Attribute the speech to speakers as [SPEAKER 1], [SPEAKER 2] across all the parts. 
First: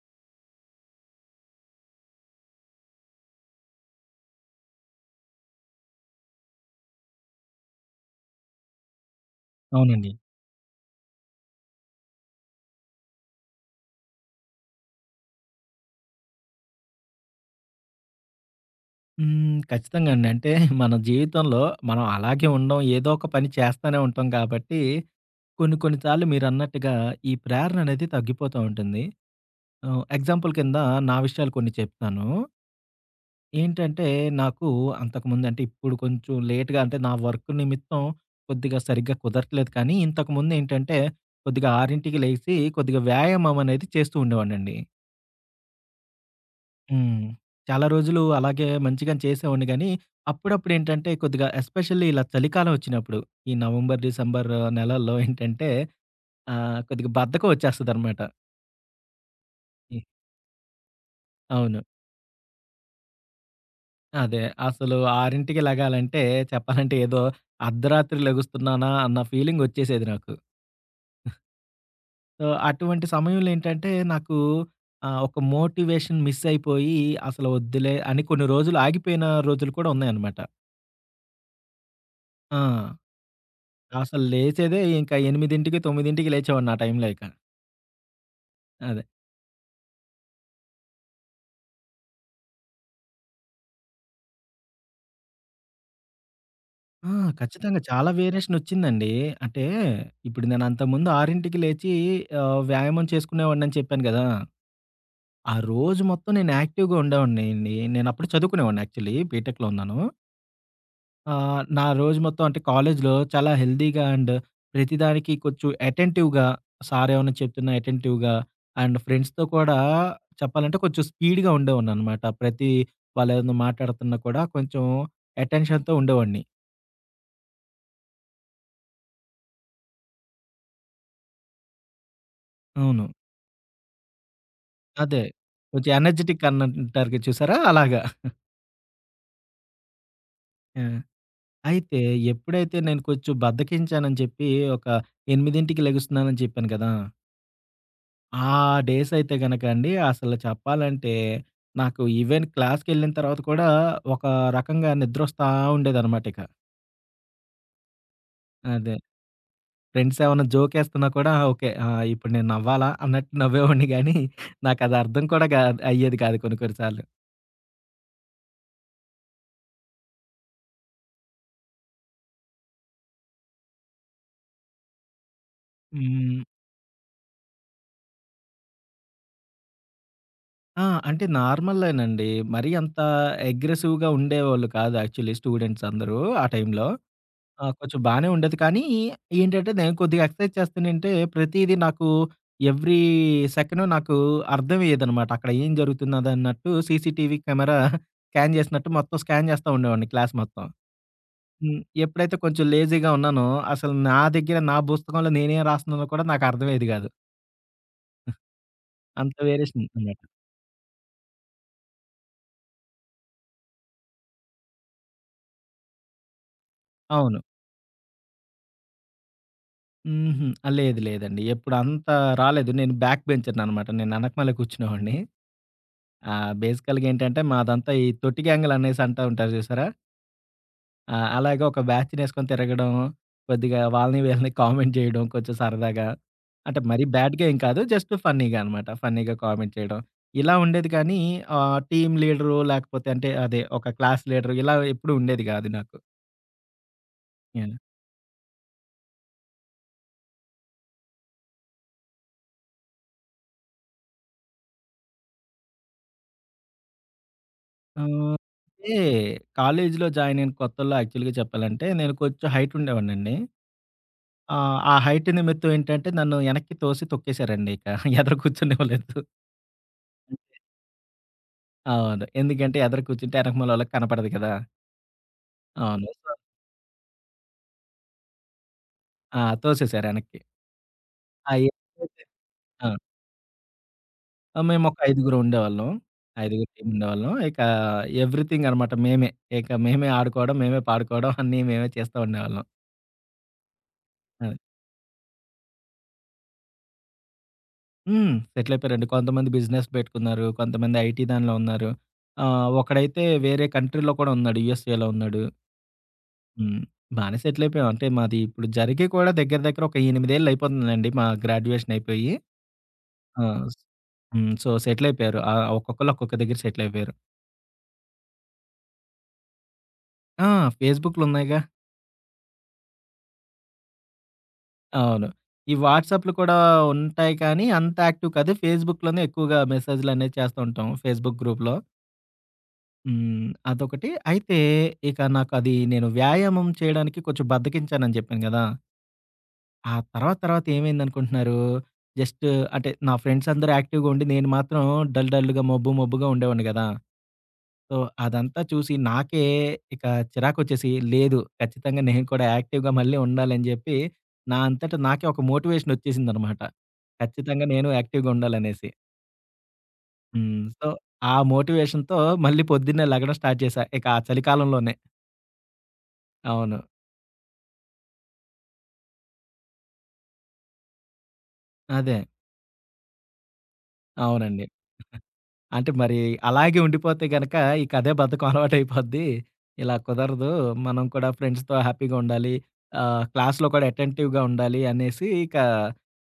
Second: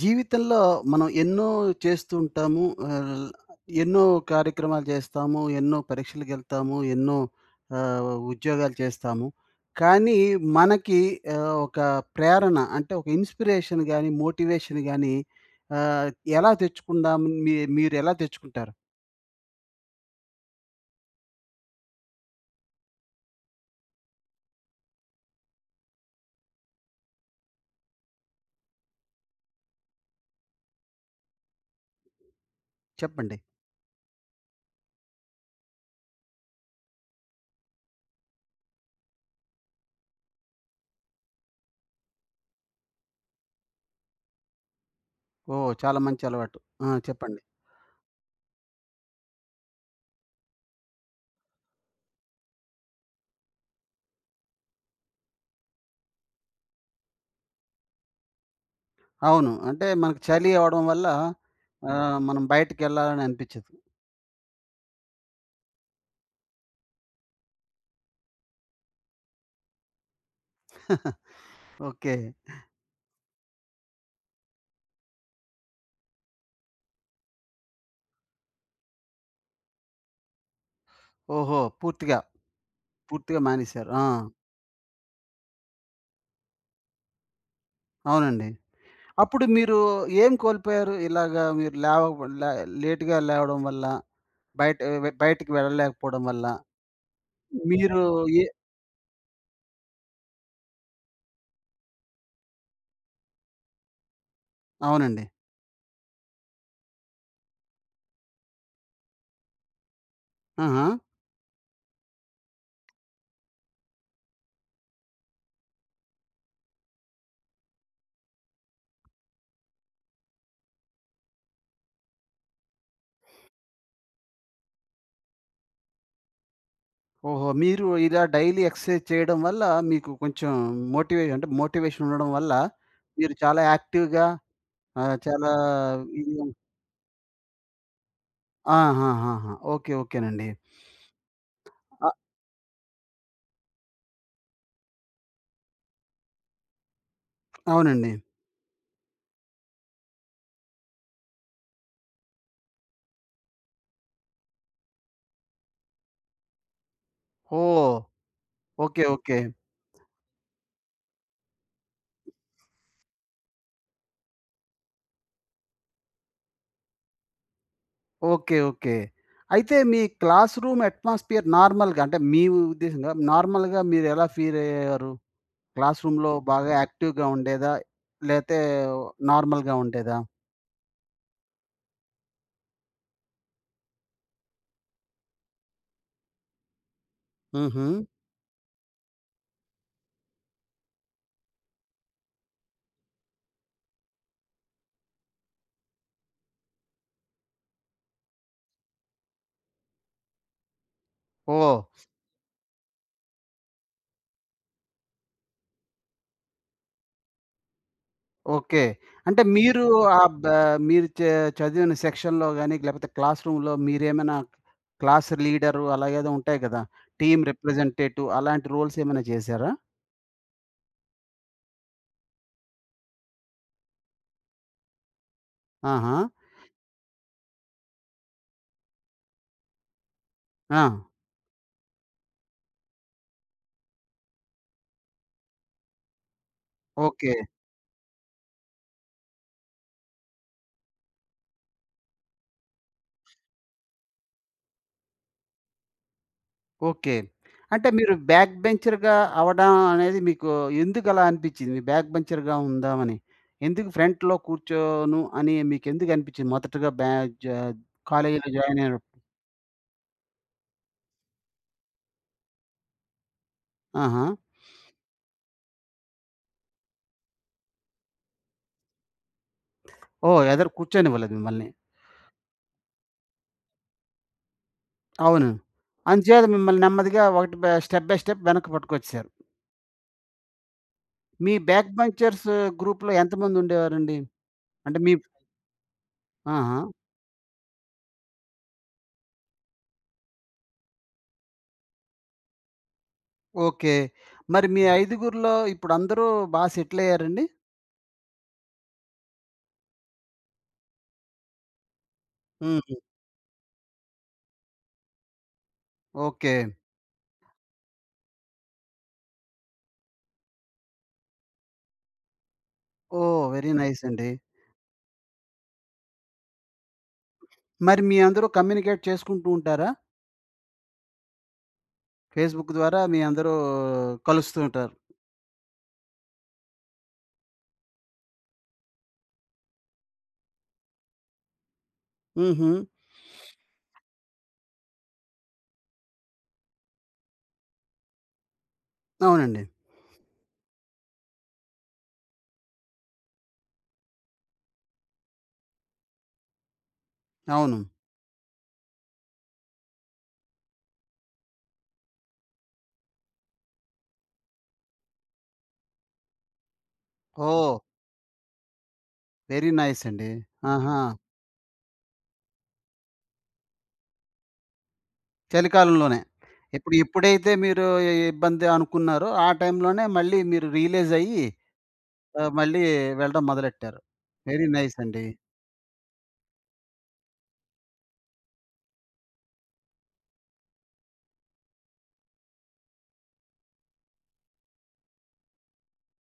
[SPEAKER 1] జీవితంలో మనం ఎన్నో చేస్తూ ఉంటాము. ఆహ్, ఎన్నో కార్యక్రమాలు చేస్తాము ఎన్నో పరీక్షలకెళ్తాము. ఎన్నో ఆహ్, ఉద్యోగాలు చేస్తాము.
[SPEAKER 2] అవునండి.
[SPEAKER 1] కానీ మనకి ఆహ్, ఒక ప్రేరణ అంటే ఒక ఇన్‌స్పిరేషన్ గాని మోటివేషన్ గాని ఆహ్, ఎలా తెచ్చుకుందాం మీ మీరు ఎలా తెచ్చుకుంటారు?
[SPEAKER 2] హ్మ్. ఖచ్చితంగా అండి. అంటే మన జీవితంలో మనం అలాగే ఉండడం ఏదో ఒక పని చేస్తానే ఉంటాం గాబట్టి కొన్ని కొన్ని సార్లు మీరన్నట్టుగా ఈ ప్రేరణనేది తగ్గిపోతూ ఉంటుంది. ఆహ్, ఎగ్జాంపుల్ కింద నా విషయాలు కొన్ని చెప్తాను.
[SPEAKER 1] చెప్పండి.
[SPEAKER 2] ఏంటంటే నాకు అంతకుముందు అంటే ఇప్పుడు కొంచెం లేట్‌గా అంటే నా వర్క్ నిమిత్తం కొద్దిగా సరిగ్గా కుదరట్లేదు కానీ ఇంతకుముందేంటంటే కొద్దిగా 6కి లెగిసి కొద్దిగా వ్యాయామమనేది చేస్తూ ఉండేవాడినండి.
[SPEAKER 1] ఓహ్! చాలా మంచి అలవాటు. ఆ!
[SPEAKER 2] హ్మ్.
[SPEAKER 1] చెప్పండి.
[SPEAKER 2] చాలా రోజులు అలాగే మంచిగానె చేసేవాడిని గానీ అప్పుడప్పుడేంటంటే కొద్దిగా ఎస్పెషల్‌ల్లి ఇలా చలికాలం వచ్చినప్పుడు. ఈ నవంబర్, డిసెంబర్ నెలల్లో ఏంటంటే ఆహ్, కొద్దిగా బద్ధకం ఒచ్చేస్తదనమాట.
[SPEAKER 1] అవును. అంటే
[SPEAKER 2] హ్మ్.
[SPEAKER 1] మనకు చలి అవ్వడం వల్ల
[SPEAKER 2] అవును.
[SPEAKER 1] ఆహ్, మనం బయటికేళ్ళాలని అనిపిచదు.
[SPEAKER 2] అదే. అసలు 6కి లెగాలంటే చెప్పాలంటే, ఏదో అర్ధరాత్రి లెగుస్తున్నానా అన్న ఫీలింగొచ్చేసేది నాకు.
[SPEAKER 1] ఓకే.
[SPEAKER 2] సో, అటువంటి సమయంలో ఏంటంటే, నాకు ఆహ్, ఒక మోటివేషన్ మిస్ అయిపోయి అసలు వద్దులే అని కొన్ని రోజులు ఆగిపోయిన రోజులు కూడా ఉన్నాయన్నమాట.
[SPEAKER 1] ఓహో! పూర్తిగా.
[SPEAKER 2] ఆ!
[SPEAKER 1] పూర్తిగా మానేసారు. ఆ!
[SPEAKER 2] అసలు లేచేదే ఇంకా 8కి, 9కి లేచేవాడిని ఆ టైంలో ఇక.
[SPEAKER 1] అవునండి.
[SPEAKER 2] అదే.
[SPEAKER 1] అప్పుడు మీరు ఏం కోల్పోయారు? ఇలాగా మీరు లేవక లేట్‌‌గా లేవడం వల్ల బయట వె బయటికి వెళ్ళలేకపోవడం వల్ల.
[SPEAKER 2] ఆ! ఖచ్చితంగా
[SPEAKER 1] మీరు
[SPEAKER 2] చాలా
[SPEAKER 1] ఏ
[SPEAKER 2] వేరియేషన్ ఒచ్చిందండి. అంటే, ఇప్పుడు నేనంతకుముందు 6కి లేచి ఆహ్, వ్యాయామం చేసుకునేవాడినిని చెప్పాను గదా!
[SPEAKER 1] అవునండి.
[SPEAKER 2] ఆ రోజు మొత్తం నేను యాక్టివ్‌గా ఉండేవాడినిండి. నేను అప్పుడు చదువుకునేవాడిని యాక్చువల్లీ బీటెక్‌లో ఉన్నాను.
[SPEAKER 1] ఆహా!
[SPEAKER 2] ఆహ్, నా రోజు మొత్తం అంటే కాలేజీలో చాలా హెల్తీగా అండ్ ప్రతిదానికి కొంచెం అటెంటివ్‌గా సారు ఏమన్నా చెప్తున్నా అటెంటివ్‌గా. అండ్ ఫ్రెండ్స్‌తో కూడా చెప్పాలంటే, కొంచెం స్పీడ్‌గా ఉండేవాడిననమాట. ప్రతి వాళ్ళేమన్నా మాట్లాడుతున్నా కూడా కొంచెం అటెన్‌షన్‌తో ఉండేవాడిని.
[SPEAKER 1] ఓహో! మీరు ఇలా డైలీ ఎక్సర్‌సైజ్ చేయడం వల్ల మీకు కొంచెం మోటివే అంటే మోటివేషన్ ఉండడం వల్ల,
[SPEAKER 2] అవును.
[SPEAKER 1] మీరు చాలా యాక్టివ్‌గా ఆహ్,
[SPEAKER 2] అదే.
[SPEAKER 1] చాలా
[SPEAKER 2] కొంచెం
[SPEAKER 1] ఇది
[SPEAKER 2] ఎనర్జిటిక్ అన్ అంటారుగ చూసారా? అలాగా.
[SPEAKER 1] ఆహాహాహా! ఓకే. ఓకేనండి.
[SPEAKER 2] ఆ! అయితే
[SPEAKER 1] ఆహ్
[SPEAKER 2] ఎప్పుడైతే నేను కొంచెం బద్దకించానని జెప్పి ఒక 8కి లెగుస్తున్నానని చెప్పాను కదా!
[SPEAKER 1] అవునండి.
[SPEAKER 2] ఆ డేసయితే గనక అండి. అసలు చెప్పాలంటే, నాకు ఈవెన్ క్లాస్‌కెళ్ళిన తర్వాత కూడా ఒక రకంగా నిద్రొస్తా ఉండేదనమాట ఇక.
[SPEAKER 1] ఓహ్!
[SPEAKER 2] అదే.
[SPEAKER 1] ఓకే. ఓకే.
[SPEAKER 2] ఫ్రెండ్స్ ఏమన్నా జోకేస్తున్నా కూడా ఆ! ఓకే. ఆ ఇప్పుడు నేను నవ్వాలా అన్నట్టు నవ్వేవాడిని గానీ నాకది అర్థం కూడా గా అయ్యేది కాదు కొన్ని, కొన్ని సార్లు.
[SPEAKER 1] ఓకే. ఓకే. అయితే మీ క్లాస్‌రూమ్ అట్మాస్ఫియర్ నార్మల్‌గా అంటే మీ ఉద్దేశ్యంగా, నార్మల్‌గా మీరెలా ఫీలయ్యారు? క్లాస్‌రూమ్‌లో
[SPEAKER 2] హ్మ్.
[SPEAKER 1] బాగా యాక్టివ్‌గా ఉండేదా. లేతే నార్మల్‌గా ఉండేదా?
[SPEAKER 2] ఆ! అంటే నార్మల్లేనండి. మరి అంత అగ్రెసివ్‌గా ఉండేవాళ్ళు కాదు యాక్చువల్లీ స్టూడెంట్స్ అందరూ ఆ టైంలో. ఆ! కొంచెం
[SPEAKER 1] హుహు.
[SPEAKER 2] బానే ఉండేది. కానీ ఏంటంటే, నేను కొద్దిగా ఎక్సర్‌సైజ్ చేస్తనేంటే, ప్రతీదీ నాకు ఎవ్రీ సెకండ్ నాకు అర్థమేయేదనమాట. అక్కడ ఏం జరుగుతున్నదన్నట్టు సీసీటీవీ కెమెరా స్కాన్ జేసినట్టు మొత్తం స్కాన్ జేస్తా ఉండేవాడిని క్లాస్ మొత్తం. హ్మ్.
[SPEAKER 1] ఓహ్!
[SPEAKER 2] ఎప్పుడైతే కొంచెం లేజీగా ఉన్నానో అసలు నా దగ్గర నా పుస్తకంలో నేనేం రాస్తున్నానో గూడా నాకర్థమయెది గాదు.
[SPEAKER 1] ఓకే.
[SPEAKER 2] అంత
[SPEAKER 1] అంటే మీరు
[SPEAKER 2] వేరియేషన్ ఉన్నట్టు.
[SPEAKER 1] ఆహ్, బ మీరు చ చదివిన సెక్షన్‌లో గాని, లేకపోతే క్లాస్‌రూమ్‌లో మీరేమైనా క్లాస్‌ లీడరు, అలాగేదో ఉంటాయి కదా!
[SPEAKER 2] అవును.
[SPEAKER 1] టీమ్ రిప్రజెంటేటివ్ అలాంటి రో‌ల్స్ ఏమైనా చేశారా?
[SPEAKER 2] హుహు. ఆహ్, లేదు లేదండి. ఎప్పుడంత రాలేదు. నేను బ్యాక్‌బెంచర్ననమాట. నేను ఎనకమాలే కూర్చునేవాడిని.
[SPEAKER 1] ఆహా!
[SPEAKER 2] ఆహ్, బేసికల్‌గా ఏంటంటే మాదంతా ఈ తొట్టి‌గ్యాంగులనేసి అంటా ఉంటారు చూసారా?
[SPEAKER 1] ఆ!
[SPEAKER 2] ఆ! అలాగే ఒక బ్యాచ్‌నేసుకొని తిరగడం, కొద్దిగా వాళ్ళని వీళ్ళని కామెంట్ జేయడం కొంచెం సరదాగా. అంటే మరీ
[SPEAKER 1] ఓకే.
[SPEAKER 2] బ్యాడ్‌గా ఏం కాదు, జస్ట్ ఫన్నీగా అనమాట. ఫన్నీగా కామెంట్ చేయడం. ఇలా ఉండేది గానీ, ఆహ్, టీమ్ లీడరు లేకపోతే అంటే అదే ఒక క్లాస్‌ లీడరు ఇలా ఎప్పుడూ ఉండేది గాదు నాకు.
[SPEAKER 1] ఓకే.
[SPEAKER 2] యాహ్!
[SPEAKER 1] అంటే మీరు బ్యాక్ బెంచర్‌గా అవ్వడం అనేది మీకు ఎందుకు అలా అనిపిచ్చింది? బ్యాక్‌బెంచర్‌గా ఉందామని? ఎందుకు ఫ్రంట్‌లో కూర్చోను అని మీకెందుకు అనిపిచ్చింది మొదటగా బ్యాజ్ జ
[SPEAKER 2] ఆహ్,
[SPEAKER 1] కాలేజీలో జాయిన్
[SPEAKER 2] అంటే
[SPEAKER 1] అయ్యినప్
[SPEAKER 2] కాలేజిలో జాయిన్ అయిన కొత్తల్లో యాక్చువల్‌గా చెప్పాలంటే, నేను కొంచెం హైట్ ఉండేవాడినండి.
[SPEAKER 1] ఆహా!
[SPEAKER 2] ఆ! ఆ హైట్ నిమిత్తం ఏంటంటే నన్ను వెనక్కి తోసి తొక్కేేశారండిక ఎదర కూర్చొనివ్వలేదు.
[SPEAKER 1] ఓహ్!
[SPEAKER 2] అంతే
[SPEAKER 1] ఎదర కూర్చొనివ్వలేదు మమ్మల్ని.
[SPEAKER 2] అవును. ఎందుకంటే ఎదర కూర్చుంటే యనకమాలోల్లకి కనపడదు కదా!
[SPEAKER 1] అవును. అందు
[SPEAKER 2] అవును.
[SPEAKER 1] చేేత మిమ్మల్ని నెమ్మదిగా ఒకటి బ స్టెప్ బై స్టెప్ వెనక్క పట్టుకొచ్చేసారు.
[SPEAKER 2] ఆ! తోసేసరేనక్కి.
[SPEAKER 1] మీ
[SPEAKER 2] అయ్య!
[SPEAKER 1] Back‌
[SPEAKER 2] okay.
[SPEAKER 1] బంచర్స్
[SPEAKER 2] ఆ!
[SPEAKER 1] గ్రూప్‌లో ఎంతమంది ఉండేవారండి?
[SPEAKER 2] ఆ! మేమోక
[SPEAKER 1] అంటే మీ
[SPEAKER 2] ఐదుగురు ఉండేవాళ్ళం. ఐదుగురు టీమ్
[SPEAKER 1] ఆహా!
[SPEAKER 2] ఉండేవాళ్ళం. ఇక ఎవ్రీథింగ్ అనమాట మేమే. ఇక మేమే ఆడుకోవడం. మేమే పాడుకోవడం అన్నీ మేమే చేస్తా ఉండేవాళ్ళం.
[SPEAKER 1] ఓకే.
[SPEAKER 2] ఆ!
[SPEAKER 1] మరి మీ ఐదుగురిలో ఇప్పుడందరూ బా సెటిలాయ్యారండి?
[SPEAKER 2] హ్మ్. సెటలయపోయారండి. కొంతమంది బిజినెస్ పెట్టుకున్నారు. కొంతమంది ఐటీ ఐటీ దానిలో ఉన్నారు. ఆహ్,
[SPEAKER 1] హుహు.
[SPEAKER 2] ఒకడైతే వేరే కంట్రీలో కూడా ఉన్నాడు. యూఎస్ఏలో ఉన్నాడు.
[SPEAKER 1] ఓకే.
[SPEAKER 2] హ్మ్. బానే సెటలయిపోయాం. అంటే మాది ఇప్పుడు జరిగి కూడా దగ్గర దగ్గర ఒక 8 ఏళ్ళు అయిపోతుందిలేండి. మా గ్రాడ్యుయేషన్ అయిపోయి. ఆ!
[SPEAKER 1] ఓహ్! వెరీ నైస్ అండి.
[SPEAKER 2] హ్మ్. సో, సెటిల్ అయిపోయారు. ఆ! ఒక్కొక్కళ్ళు ఒక్కొక్క దగ్గర సెటిల్ అయిపోయారు.
[SPEAKER 1] మరి మీ అందరూ కమ్యూనికేట్ చేసుకుంటూ ఉంటారా?
[SPEAKER 2] ఆ! ఫేస్‌బుక్లు ఉన్నాయిగా.
[SPEAKER 1] ఫేస్‌బుక్ ద్వారా మీ అందరూ కలుస్తూ ఉంటారు.
[SPEAKER 2] అవును. ఈ వాట్సాప్లు కూడా ఉంటాయి కానీ అంత యాక్టివ్ కాదు ఫేస్‌బుక్‌లోనే ఎక్కువగా మెసేజ్‌లనేవి చేస్తా ఉంటాం. ఫేస్‌బుక్ గ్రూప్‌లో.
[SPEAKER 1] హుహు.
[SPEAKER 2] హ్మ్. అదొకటి. అయితే ఇక నాకు అది నేను వ్యాయామం చేయడానికి కొంచెం బద్దకించానని చెప్పాను గదా
[SPEAKER 1] అవునండి.
[SPEAKER 2] ఆ తర్వాత తర్వాత ఏమైందనుకుంటున్నారు? జస్ట్ అంటే నా ఫ్రెండ్స్ అందరూ యాక్టివ్‌గా ఉండి నేను మాత్రం డల్ డల్‌గా మొబ్బు మొబ్బుగా ఉండేవాడిని గదా!
[SPEAKER 1] అవును.
[SPEAKER 2] సో, అదంతా చూసి నాకే ఇక చిరాకోచ్చేసి లేదు ఖచ్చితంగా నేను కూడా యాక్టివ్‌గా మళ్ళీ ఉండాలని జెప్పి, నా అంతట నాకే ఒక మోటివేషన్ ఒచ్చేసిందనమాట. ఖచ్చితంగా
[SPEAKER 1] ఓహ్!
[SPEAKER 2] నేను యాక్టివ్‌గా ఉండాలనేసి.
[SPEAKER 1] వెరీ నైస్ అండి.
[SPEAKER 2] హ్మ్. సో,
[SPEAKER 1] ఆహా!
[SPEAKER 2] ఆ మోటివేషన్‌తో మళ్ళీ పొద్దున్నే లే‌గడం స్టార్ట్ చేశా. ఇక ఆ చలికాలంలోనే.
[SPEAKER 1] చలికాలంలోనే.
[SPEAKER 2] అవును.
[SPEAKER 1] ఎప్పుడు ఇ‌ప్పుడైతే మీరు ఇబ్బంది అనుకున్నారో, ఆ టైంలోనే మళ్ళీ మీరు రియలైజ్ అయ్యి
[SPEAKER 2] అదే.
[SPEAKER 1] ఆహ్, మళ్ళీ వెళ్ళడం మొదలెట్టారు.
[SPEAKER 2] అవునండి.
[SPEAKER 1] వెరీ నైస్ అండి.
[SPEAKER 2] అంటే మరి అలాగే ఉండిపోతే గనక ఇక అదే బద్ధకం అలవా‌టైపోద్ది. ఇలా కుదరదు. మనం కూడా ఫ్రెండ్స్‌తో హ్యాపీగా ఉండాలి. ఆహ్, క్లాస్‌లో కూడా అటె‌న్‌టివ్‌గా ఉండాలి అనేసి ఇక,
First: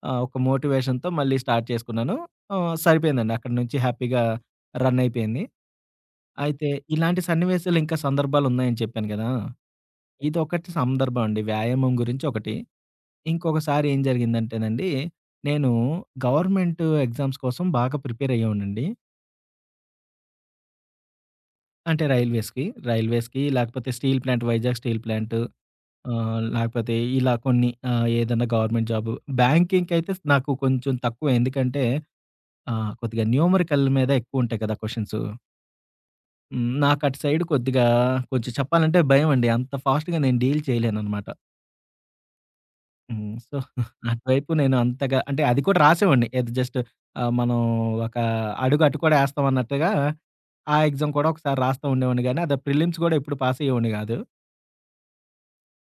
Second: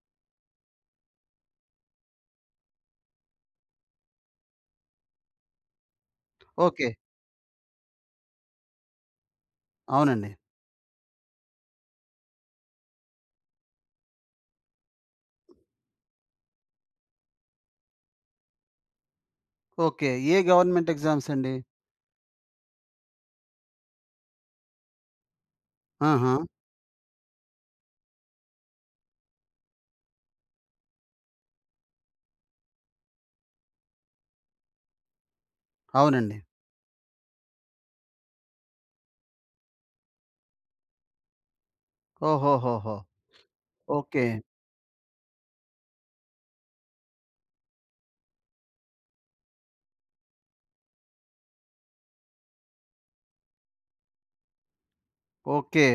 [SPEAKER 2] ఆ! ఒక మోటివేషన్‌తో మళ్ళీ స్టార్ట్ చేసుకున్నాను. ఆ! సరిపోయిందండి అక్కడి నుంచి హ్యాపీగా రన్ అయిపోయింది. అయితే,
[SPEAKER 1] ఓకే.
[SPEAKER 2] ఇలాంటి సన్నివేశాలు ఇంక సందర్భాలు ఉన్నాయని చెప్పాను గదా!
[SPEAKER 1] అవునండి.
[SPEAKER 2] ఇదొకటి సందర్భం అండి. వ్యాయామం గురించి ఒకటి. ఇంకొకసారి ఏం జరిగిందంటేనండి, నేను గవర్నమెంట్ ఎగ్జామ్స్ కోసం బాగా ప్రిపేర్ అయ్యేవాన్నండి.
[SPEAKER 1] ఓకే. ఏ గవర్నమెంట్ ఎ‌గ్జామ్స్ అండి?
[SPEAKER 2] అంటే, రైల్వేస్‌కి. రైల్వేస్‌కి లేకపోతే steel plant Vizag steel plant. ఆహ్,
[SPEAKER 1] ఆహా!
[SPEAKER 2] లేకపోతే ఇలా కొన్ని ఆహ్, ఏదన్నా గవర్నమెంట్ జాబు బ్యాంకింక్ అయితే నాకు కొంచెం తక్కువె ఎందుకంటే, ఆ! కొద్దిగా న్యూమరి‌కల్ మీద ఎక్కువుంటాయి గ‌దా! క్వశ్చన్సు.
[SPEAKER 1] అవునండి.
[SPEAKER 2] హ్మ్. నాకటు సైడు కొద్దిగా కొంచెం చెప్పాలంటే భయమండి. అంత ఫాస్ట్‌గా నేను డీల్ చేయలేననమాట.
[SPEAKER 1] ఓహోహోహో!
[SPEAKER 2] హ్మ్. So,
[SPEAKER 1] okay.
[SPEAKER 2] అటువైపు నేనంతగా అంటే అది కూడా రాసేవాడిని. ఏది జస్టు ఆహ్, మనం ఒక అడుగు అటు కూడా ఎస్తాం అన్నట్టుగా, ఆ ఎగ్జామ్ కూడా ఒకసారి రాస్తూండేవాడిని గాని, అద ప్రిల్లిమ్స్ కూడా ఎప్పుడు పాసయ్యేవొడిని గాదు.
[SPEAKER 1] ఓకే.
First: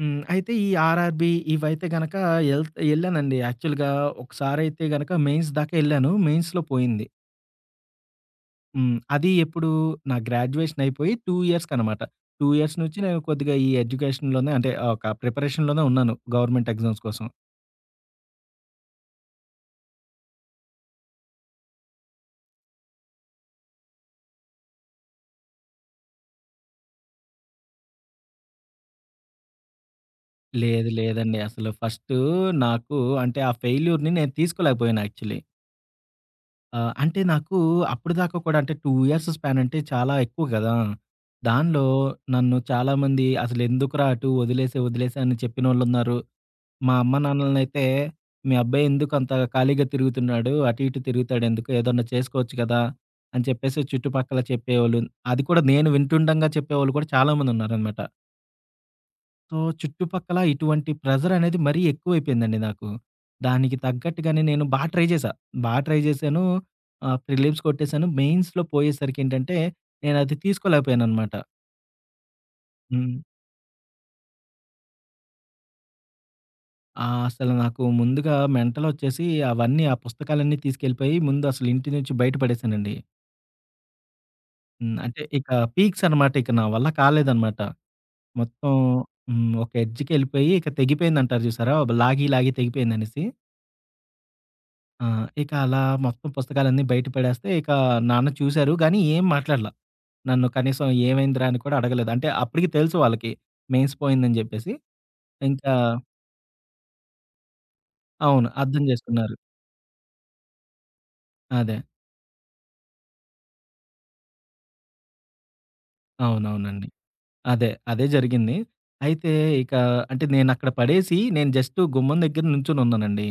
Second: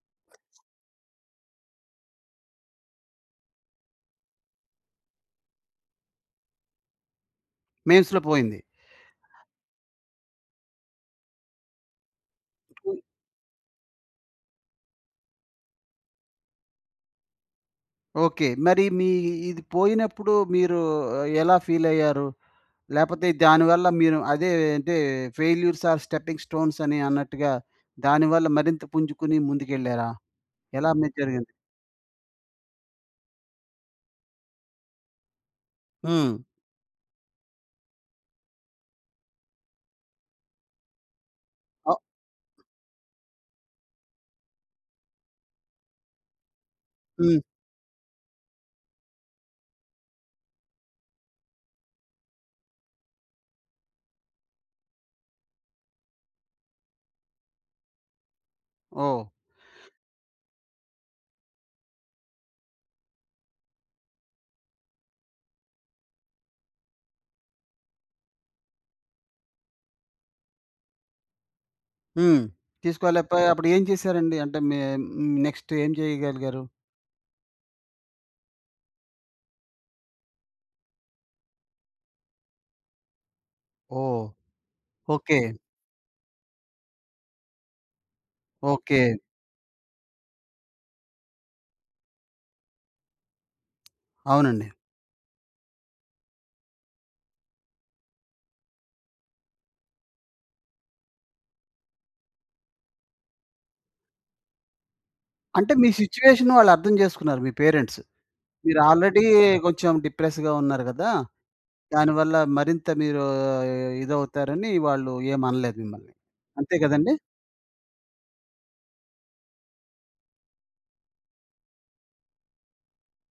[SPEAKER 2] హ్మ్. అయితే ఈ ఆర్ఆర్‌బి ఇవైతే గనక, ఎళ్త్ ఎళ్ళానండి. యాక్చువల్‌గా ఒకసారైతే గనక మెయిన్స్ దాకెళ్ళాను. మెయిన్స్‌లో పోయింది.
[SPEAKER 1] మెన్స్‌లో పోయింది?
[SPEAKER 2] హ్మ్. అది ఎప్పుడు? నా గ్రాడ్యుయేషన్ అయిపోయి 2 ఇయర్స్‌కనమాట. 2 ఇయర్స్ నుంచి
[SPEAKER 1] హ్మ్.
[SPEAKER 2] నేను కొద్దిగా ఈ ఎడ్యుకేషన్‌లోనే అంటే ఒక ప్రిపరేషన్‌లోనే ఉన్నాను, గవర్నమెంట్ ఎగ్జామ్స్ కోసం.
[SPEAKER 1] ఓకే. మరి మీ ఇది పోయినప్పుడు మీరు ఎలా ఫీలయ్యారు? లేపోతే దానివల్ల మీరు అదే అంటే 'ఫెయిల్యూర్స్ ఆర్ స్టెప్పింగ్ స్టోన్స్' అని అన్నట్టుగా దాని వల్ల మరింత పుంజుకొని ముందుకెళ్లారా?
[SPEAKER 2] లేదు.
[SPEAKER 1] ఎలా మీది
[SPEAKER 2] లేదండి.
[SPEAKER 1] జరిగింది?
[SPEAKER 2] అసలు ఫస్టు నాకు అంటే ఆ ఫెయిల్యూర్‌ని నేను తీసుకోలేకపోయాను యాక్చువలీ.
[SPEAKER 1] హ్మ్.
[SPEAKER 2] ఆహ్, అంటే నాకు అప్పటిదాకా కూడా అంటే, 2 ఇయర్స్ స్పాన్ అంటే చాలా ఎక్కువ గదా! దానిలో
[SPEAKER 1] అ
[SPEAKER 2] నన్ను చాలామంది, "అసలెందుకురా అటు? ఒదిలేసే, ఒదిలేసే" అని చెప్పినోళ్ళున్నారు, మా అమ్మ,
[SPEAKER 1] హ్మ్.
[SPEAKER 2] నాన్నలనైతే, "మీ అబ్బాయెందుకు అంత ఖాళీగా తిరుగుతున్నాడు? అటు, ఇటు తిరుగుతాాడెందుకు? ఏదన్నా చేసుకోచ్చు గదా!" అని చెప్పేసి, చుట్టుపక్కల చెప్పేవాళ్ళు, అది కూడా నేను వింటుండంగా చెప్పేవాళ్ళు కూడా చాలామందున్నారనమాట.
[SPEAKER 1] ఓహ్!
[SPEAKER 2] సో, చుట్టుపక్కల ఇటువంటి ప్రెషర్ అనేది మరీ ఎక్కువైపోయిందండి నాకు. దానికి తగ్గట్టుగానే నేను బా ట్రై చేశా. బా ట్రై జేశాను. ఆహ్, ప్రిలిమ్స్ కొట్టేశాను. మెయిన్స్‌లో పోయేసరికేంటంటే, నేను అది తీసుకోలేకపోయానన్నమాట.
[SPEAKER 1] హ్మ్.
[SPEAKER 2] హ్మ్.
[SPEAKER 1] తీసుకువెళ్ళిపోయి అప్పుడు ఏం చేశారండి? అంటే మీ హ్మ్. నెక్స్ట్ ఏం చేయగలిగారు?
[SPEAKER 2] ఆ! అసలు నాకు ముందుగా మెంటలొచ్చేసి అవన్నీ, ఆ పుస్తకాలన్నీ తీసుకెళ్ళిపోయి ముందు అసలు ఇంటి నుంచి బయట పడేశానండి.
[SPEAKER 1] ఓహ్!
[SPEAKER 2] హ్మ్. అంటే
[SPEAKER 1] ఓకే.
[SPEAKER 2] ఇక పీక్స్ అనమాట. ఇక నా వల్ల కాలేదనమాట. మొత్తం
[SPEAKER 1] ఓకే.
[SPEAKER 2] హ్మ్. ఒక ఎడ్జ్‌కెళ్ళిలిపోయి, ఇక తెగిపోయిందంటారు చూసారా? బ్లా లాగి లాగి తెగిపోయిందనేసి.
[SPEAKER 1] అవునండి.
[SPEAKER 2] ఆ! ఇక అలా మొత్తం పుస్తకాలన్నీ బయట పడేస్తే, ఇక నాన్న చూసారు గానీ, ఏం మాట్లాడల. నన్ను కనీసం ఏమైందిరా అని కూడా అడగలేదు. అంటే అప్పటికి తెలుసు వాళ్ళకి మెయిన్స్ పోయిందని చెప్పేసి.
[SPEAKER 1] అంటే
[SPEAKER 2] ఇంకా
[SPEAKER 1] మీ సిట్యుయేషను వాళ్ళు అర్థం జేసుకున్నారు మీ పేరెంట్స్.
[SPEAKER 2] అవును.
[SPEAKER 1] మీరు
[SPEAKER 2] అర్థం
[SPEAKER 1] ఆల్రెడీ
[SPEAKER 2] జేసుకున్నారు.
[SPEAKER 1] కొంచెం డిప్రెస్‌గా ఉన్నారు గదా!
[SPEAKER 2] అదే.
[SPEAKER 1] దానివల్ల మరింత మీరు, ఇదవుతారని వాళ్ళు ఏమనలేదు మిమ్మల్ని. అంతే
[SPEAKER 2] అవునవునండి.
[SPEAKER 1] గదండీ!
[SPEAKER 2] అదే. అదే జరిగింది. అయితే ఇక అంటే నేనక్కడ పడేసి, నేను జస్ట్ గుమ్మం దగ్గర నుంచున్నానండి.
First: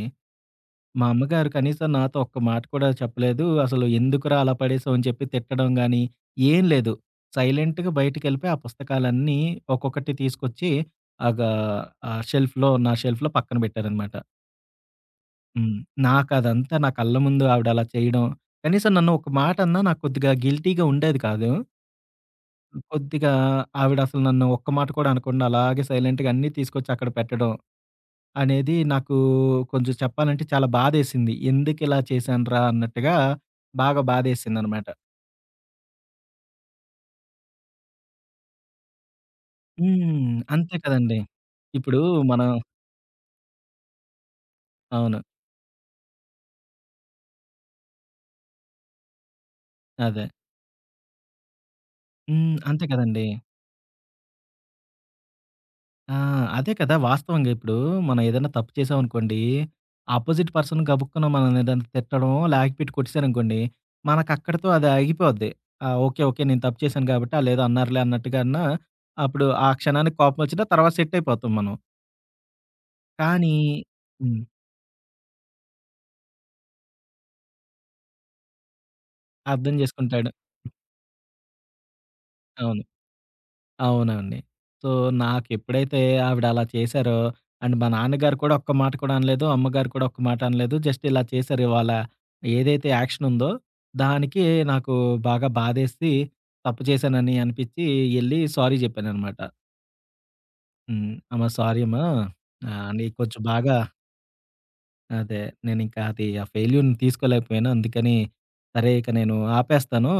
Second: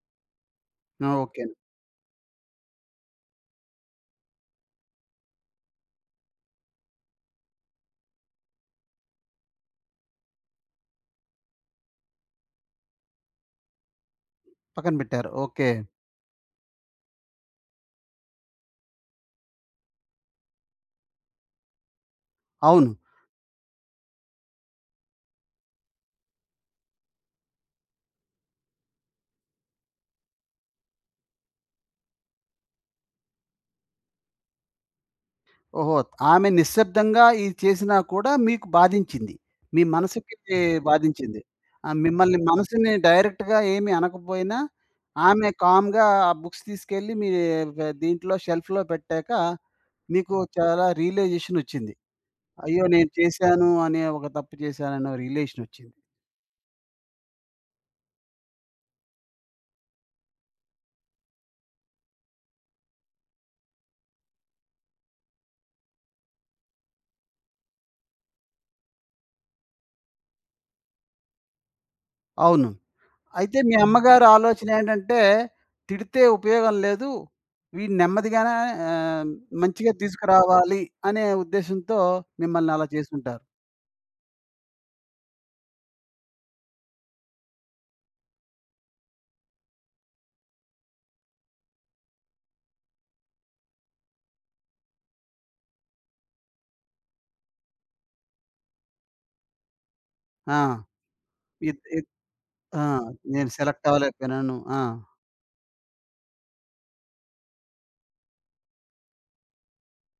[SPEAKER 2] మా
[SPEAKER 1] ఆ! ఓకే.
[SPEAKER 2] అమ్మగారు
[SPEAKER 1] అన్
[SPEAKER 2] కనీసం నాతో ఒక్క మాట కూడా చెప్పలేదు. అసలు ఎందుకురా, అలా పడేసావు అని చెప్పి తిట్టడం గానీ, ఏం లేదు. సైలెంట్‌గా బయటికెళ్ళిపోయి, ఆ పుస్తకాలన్నీ ఒక్కొక్కటి తీసుకొచ్చి, ఆగా ఆహ్, షెల్ఫ్‌లో నా షెల్ఫ్‌లో పక్కన పెట్టారన్నమాట.
[SPEAKER 1] పక్కన పెట్టారు. ఓకే.
[SPEAKER 2] హ్మ్. నాకదంతా నా కళ్ళ ముందు ఆవిడ అలా చేయడం. కనీసం నన్ను ఒక మాటన్నా నాకు కొద్దిగా గిల్టీగా ఉండేది కాదు.
[SPEAKER 1] అవును.
[SPEAKER 2] కొద్దిగా ఆవిడ అసలు నన్ను ఒక్క మాట కూడా అనకుండా అలాగే సైలెంట్‌గా అన్నీ తీసుకొచ్చి అక్కడ పెట్టడం అనేది నాకూ కొంచెం చెప్పాలంటే చాలా బాధేసింది. ఎందుకిలా చేశాన్రా? అన్నట్టుగా బాగా బాధేసిందన్నమాట.
[SPEAKER 1] ఓహో! ఆమె నిశ్శబ్దంగా ఇది చేసినా కూడా మీకు బాధించింది. మీ
[SPEAKER 2] హ్మ్.
[SPEAKER 1] మనసుకిదీ
[SPEAKER 2] అంతే కదండీ.
[SPEAKER 1] బాధించింది. ఆహ్,
[SPEAKER 2] ఇప్పుడు
[SPEAKER 1] మిమ్మల్ని
[SPEAKER 2] మన
[SPEAKER 1] మనసుని డైరెక్ట్‌గా ఏమీ అనకపోయినా,
[SPEAKER 2] అవును.
[SPEAKER 1] ఆమె కామ్‌గా ఆ బుక్స్ తీసుకెళ్లి మీ గ దీంట్లో షెల్ఫ్‌లో పెట్టాక,
[SPEAKER 2] అదే.
[SPEAKER 1] నీకు చాలా రియలైజేషనొచ్చింది.
[SPEAKER 2] హ్మ్.
[SPEAKER 1] అయ్యో!
[SPEAKER 2] అంతే
[SPEAKER 1] నేను
[SPEAKER 2] కదండీ.
[SPEAKER 1] చేశాను అనే ఒక తప్పు చేశాననే రియలేషనొచ్చింది.
[SPEAKER 2] ఆ! అదే కదా! వాస్తవంగా ఇప్పుడు మనం ఏదైనా తప్పు చేశామనుకోండి. ఆపోజిట్ పర్సన్ గబుక్కున మనలేదన్నా తిట్టడమో, లాగిపెట్టి కొట్టేసారనుకోండి. మనకు అక్కడితో అది ఆగిపోద్ది. ఆ! ఓకే. ఓకే. నేను తప్పు చేశాను కాబట్టి ఆల్లేదో అన్నారులే అన్నట్టుగా అన్నా అప్పుడు ఆ క్షణానికి కోపమొచ్చినా, తర్వాత సెట్ అయిపోతాం మనం.
[SPEAKER 1] అవును.
[SPEAKER 2] కానీ
[SPEAKER 1] అయితే మీ అమ్మగారి
[SPEAKER 2] హ్మ్.
[SPEAKER 1] ఆలోచన ఏంటంటే తిడితే ఉపయోగం లేదు. వీడి నెమ్మదిగానే ఆహ్,
[SPEAKER 2] అర్థం
[SPEAKER 1] మంచిగా
[SPEAKER 2] చేసుకుంటాడు.
[SPEAKER 1] తీసుకురావాలి అనే ఉద్దేశంతో మిమ్మల్ని
[SPEAKER 2] అవును.
[SPEAKER 1] అలా చేసుంటారు.
[SPEAKER 2] అవునండి. సో నాకెప్పుడైతే ఆవిడలా చేశారో అండ్ మా నాన్నగారు కూడా ఒక్క మాట కూడా అనలేదు. అమ్మగారు కూడా ఒక్క మాట అనలేదు. జస్ట్ ఇలా చేశారు ఇవాళ. ఏదైతే యాక్షనుందో, దానికి నాకు బాగా బాధేసి తప్పు చేశానని అనిపిచ్చి ఎళ్లి సారీ జెప్పాననమాట.
[SPEAKER 1] ఆ!
[SPEAKER 2] హ్మ్. "అమ్మ
[SPEAKER 1] ఇద్
[SPEAKER 2] సారీ అమ్మ.
[SPEAKER 1] ఇద్ ఆ!
[SPEAKER 2] ఆహ్, నేను కొంచెం
[SPEAKER 1] నేను
[SPEAKER 2] బాగా"
[SPEAKER 1] సెలెక్ట్ అవ్వలేకపోయినాను. ఆ!
[SPEAKER 2] అదే. "నేనింక అది ఆ ఫెయిల్యూర్‌ని తీసుకోలేకపోయాను. అందుకని సరే, ఇక నేను ఆపేస్తాను.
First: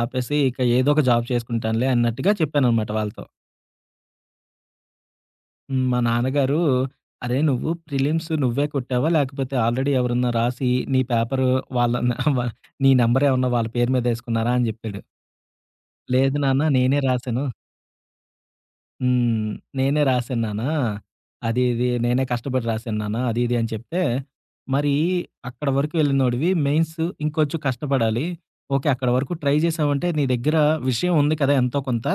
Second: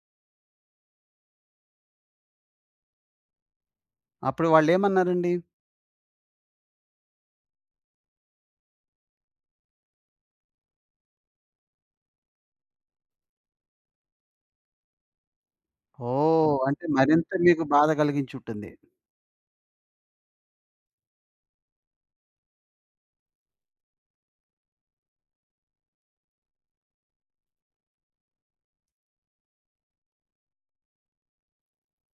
[SPEAKER 2] ఆపేసి ఇక ఏదో ఒక జాబ్ చేసుకుంటానులే" అన్నట్టుగా చెప్పాననమాట వాళ్ళతో.
[SPEAKER 1] అప్పుడు వాళ్ళేమన్నారండి?
[SPEAKER 2] హ్మ్. మా నాన్నగారు. "అరే! నువ్వు ప్రిలిమ్స్ నువ్వే కొట్టావా? లేకపోతే ఆల్రెడీ ఎవరన్నా రాసి, నీ పేపరు వాళ్ళ న వ నీ నంబర్ ఏమన్నా వాళ్ళ పేరు మీద ఎసుకున్నారా?" అని చెప్పాడు. లేదు
[SPEAKER 1] ఓహ్!
[SPEAKER 2] నాన్న
[SPEAKER 1] అంటే
[SPEAKER 2] నేనే
[SPEAKER 1] మరింత
[SPEAKER 2] రాశాను
[SPEAKER 1] మీకు బాధ కలిగించి ఉంటుంది.
[SPEAKER 2] హ్మ్. "నేనే రాసాను న్నాన్నా. అది ఇది నేనే కష్టపడి రాశాను నాన్న" అది ఇది అని చెప్తే. "మరి అక్కడ వరకు వెళ్ళినోడివి మెయిన్స్ ఇంకొంచెం కష్టపడాలి. ఓకే. అక్కడ వరకు ట్రై చేసావంటే నీ దగ్గర విషయం ఉంది కదా! ఎంతో కొంత."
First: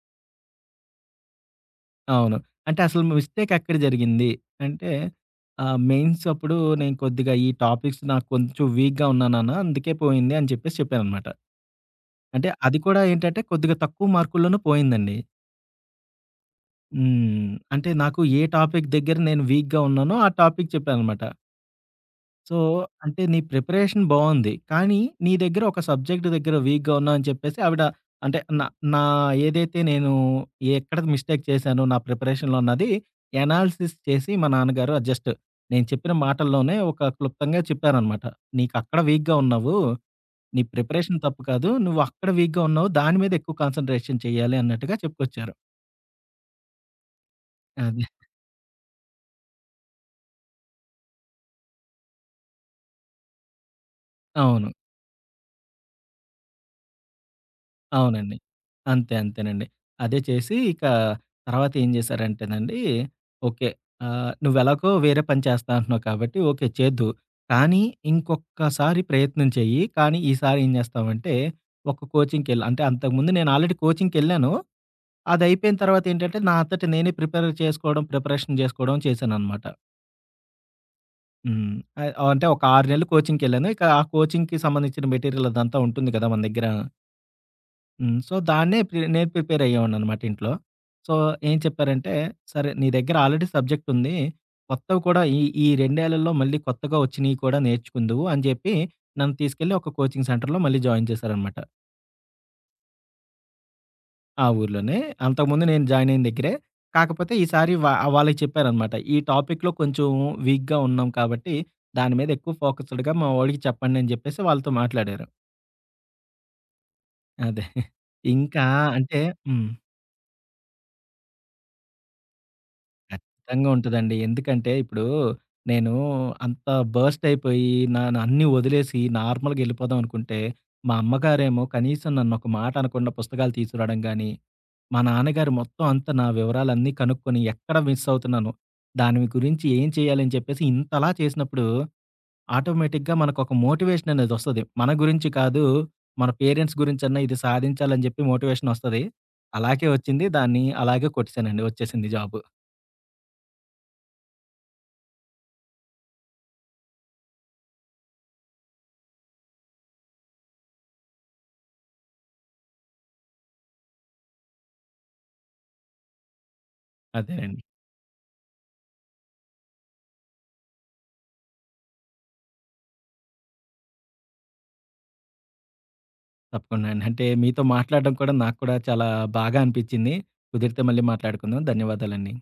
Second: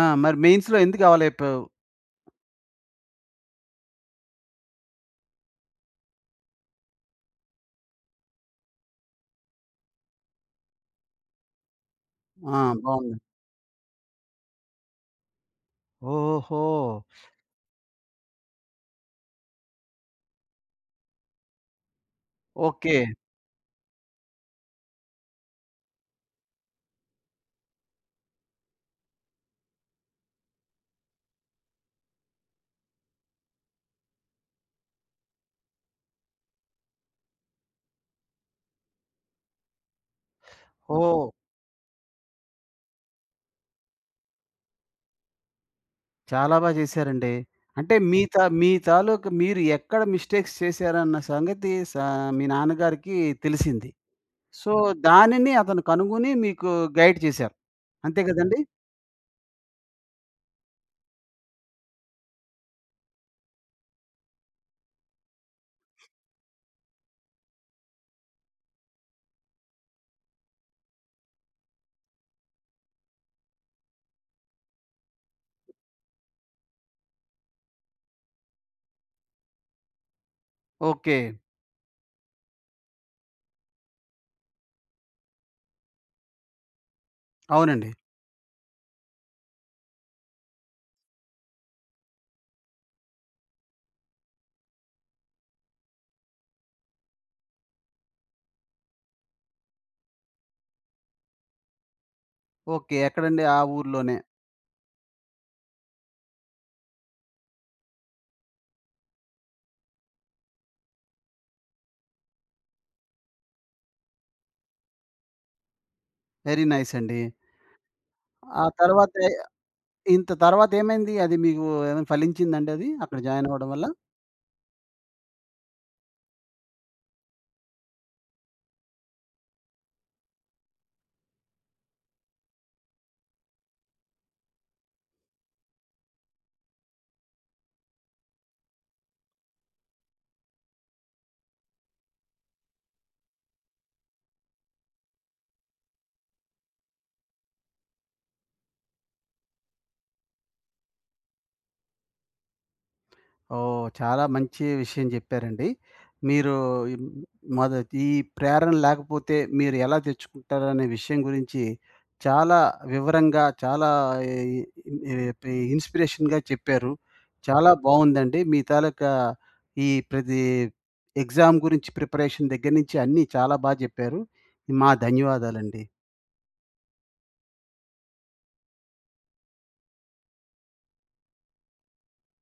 [SPEAKER 1] ఆ! మరి మెయిన్స్‌లో ఎందుకు అవలేకపోయావు?
[SPEAKER 2] అవును. అంటే అసలు మిస్టేక్ ఎక్కడ జరిగింది? అంటే ఆహ్, "మెయిన్స్ అప్పుడు నేను కొద్దిగా ఈ టాపిక్స్ నాకు కొంచెం వీక్‌గా ఉన్నా నాన్న అందుకే పోయింది" అని చెప్పేసి చెప్పాననమాట. అంటే
[SPEAKER 1] ఆ!
[SPEAKER 2] అది కూడా
[SPEAKER 1] బావుంది.
[SPEAKER 2] ఏంటంటే, కొద్దిగా తక్కువ మార్కుల్లోనే పోయిందండి.
[SPEAKER 1] ఓహో!
[SPEAKER 2] హ్మ్. అంటే నాకు ఏ టాపిక్ దగ్గర నేను వీక్‌గా ఉన్నానో, ఆ టాపిక్ చెప్పాననమాట. So,
[SPEAKER 1] okay.
[SPEAKER 2] అంటే నీ ప్రిపరేషన్ బావుంది. కానీ, నీ దగ్గర ఒక సబ్జెక్ట్ దగ్గర వీక్‌గా ఉన్నావని చెప్పేసి, ఆవిడ, అంటే నా నా ఏదైతే నేను ఎక్కడది మిస్టేక్ చేశానో, నా ప్రిపరేషన్‌లో అన్నది ఎనాలిసిస్ చేసి, మా నాన్నగారు ఆహ్, జస్ట్ నేను చెప్పిన మాటల్లోనే ఒక క్లుప్తంగా చెప్పారనమాట. "నీకక్కడ వీక్‌గా ఉన్నావు. నీ ప్రిపరేషన్
[SPEAKER 1] ఓహ్!
[SPEAKER 2] తప్పు కాదు. నువ్వక్కడ వీక్‌గా ఉన్నావు. దాని మీద ఎక్కువ కాన్సన్‌ట్రేషన్ చేయాలి" అన్నట్టుగా చెప్పుకొచ్చారు.
[SPEAKER 1] చాలా బా చేశారండి. అంటే
[SPEAKER 2] అది.
[SPEAKER 1] మీ తా మీ తాలూకు మీరు ఎక్కడ మిస్టేక్స్ చేశారన్న సంగతి సా మీ నాన్నగారికి తెలిసింది. సో,
[SPEAKER 2] అవును.
[SPEAKER 1] దానిని అతను కనుగొని, మీకు గైడ్ చేశారు. అంతే
[SPEAKER 2] అవునండి.
[SPEAKER 1] కదండీ!
[SPEAKER 2] అంతే, అంతేనండి. అదే చేసి ఇక తర్వాత ఏం చేశారంటేనండి, ఓకే. ఆహ్, "నువ్వెలాగో వేరే పని చేస్తా అంటున్నావు కాబట్టి ఓకే, చేద్దువు. కానీ, ఇంకొక్కసారి ప్రయత్నం చేయి. కానీ, ఈసారి ఏం చేస్తావంటే, ఒక కోచింగ్‌కి ఎళ్" అంటే అంతకుముందు నేను ఆల్రెడీ కోచింగ్‌కెళ్లాను. అది అయిపోయిన తర్వాతేంటంటే, నా అంతట నేనే ప్రిపేర్ చేసుకోవడం, ప్రిపరేషన్ చేసుకోవడం చేశాననమాట.
[SPEAKER 1] ఓకే.
[SPEAKER 2] హ్మ్. అ అంటే ఒక 6 నెలలు కోచింగ్‌కెళ్ళాను. ఇక ఆ కోచింగ్‌కి సంబంధించిన మెటీరియల్ అదంతా ఉంటుంది కదా! మన దగ్గర.
[SPEAKER 1] అవునండి.
[SPEAKER 2] హ్మ్. సో దాన్నే ప్రి నేను ప్రిపేర్ అయ్యేవాడిననమాట ఇంట్లో. సో ఏం చెప్పారంటే సరే నీ దగ్గర ఆల్రెడీ సబ్జెక్టుంది. కొత్తవి కూడా ఈ ఈ రెండేళ్ళల్లో మళ్ళీ కొత్తగా వచ్చినీయి కూడా నేర్చుకుందువు అని జెప్పి నన్ను తీసుకెళ్ళి ఒక కోచింగ్ సెంటర్‌లో మళ్ళీ జాయిన్ చేశారనమాట.
[SPEAKER 1] ఓకే. ఎక్కడండి? ఆ ఊర్లోనే.
[SPEAKER 2] ఆ ఊర్లోనే. అంతకు ముందు నేను జాయినయిన దగ్గరే. కాకపోతే ఈసారి వా వాళ్ళకి చెప్పారనమాట. ఈ టాపిక్‌లో కొంచెం వీక్‌గా ఉన్నాం కాబట్టి దాని మీద ఎక్కువ ఫోకస్సుడుగా మా వోడికి చెప్పండి అని చెప్పేసి వాళ్ళతో మాట్లాడారు.
[SPEAKER 1] వెరీ నైసండి.
[SPEAKER 2] అదే.
[SPEAKER 1] ఆ
[SPEAKER 2] ఇంకా అంటే
[SPEAKER 1] తర్వాతే
[SPEAKER 2] హ్మ్.
[SPEAKER 1] ఇంత తర్వాత ఏమైంది? అది మీకు ఏమైనా ఫలించిందండది? అక్కడ జాయినవ్వడం
[SPEAKER 2] ఖచ్చితంగా
[SPEAKER 1] వల్ల?
[SPEAKER 2] ఉంటదండి. ఎందుకంటే ఇప్పుడు నేను అంత బర్స్ట్ అయిపోయి నానన్నీ ఒదిలేసి నార్మల్‌గా ఎళ్ళిపోదాం అనుకుంటే మా అమ్మగారేమో కనీసం నన్నొక మాట అనకుండా పుస్తకాలు తీసుకురాడం గాని, మా నాన్నగారు మొత్తం అంతా నా వివరాలన్నీ కనుక్కొని ఎక్కడ మిస్సవుతున్నాను? దాని గురించి ఏం చేయాలని చెప్పేసి ఇంతలా చేసినప్పుడు ఆటోమేటిక్‌గా మనకోక మోటివేషననేదొస్తది. మన గురించి కాదు మన పేరెంట్స్ గురించన్నా ఇది సాధించాలని జెప్పి మోటివేషనొస్తది. అలాకే వచ్చింది. దాన్ని అలాగే కొట్టేశానండి వచ్చేసింది జాబు.
[SPEAKER 1] ఓహ్! చాలా మంచి విషయం చెప్పారండి. మీరూ ఈ మొద ఈ ప్రేరణ లేకపోతే మీరు ఎలా తెచ్చుకుంటారనే విషయం గురించి చాలా వివరంగా చాలా ఇ ఏటి ఇన్స్‌పిరేషన్‌గా చెప్పారు.
[SPEAKER 2] అదే అండి.
[SPEAKER 1] చాలా బావుందండి. మీ తాలూకా ఈ ప్రది ఎగ్జామ్ గురించి ప్రిపరేషన్ దగ్గర నుంచి అన్నీ చాలా బా జెప్పారు. మా ధన్యవాదాలండి.
[SPEAKER 2] తప్పకుండా అండి. అంటే మీతో మాట్లాడడం కూడా నాకు కూడా చాలా బాగా అనిపిచ్చింది. కుదిరితే మళ్ళీ మాట్లాడుకుందాం. ధన్యవాదాలండి.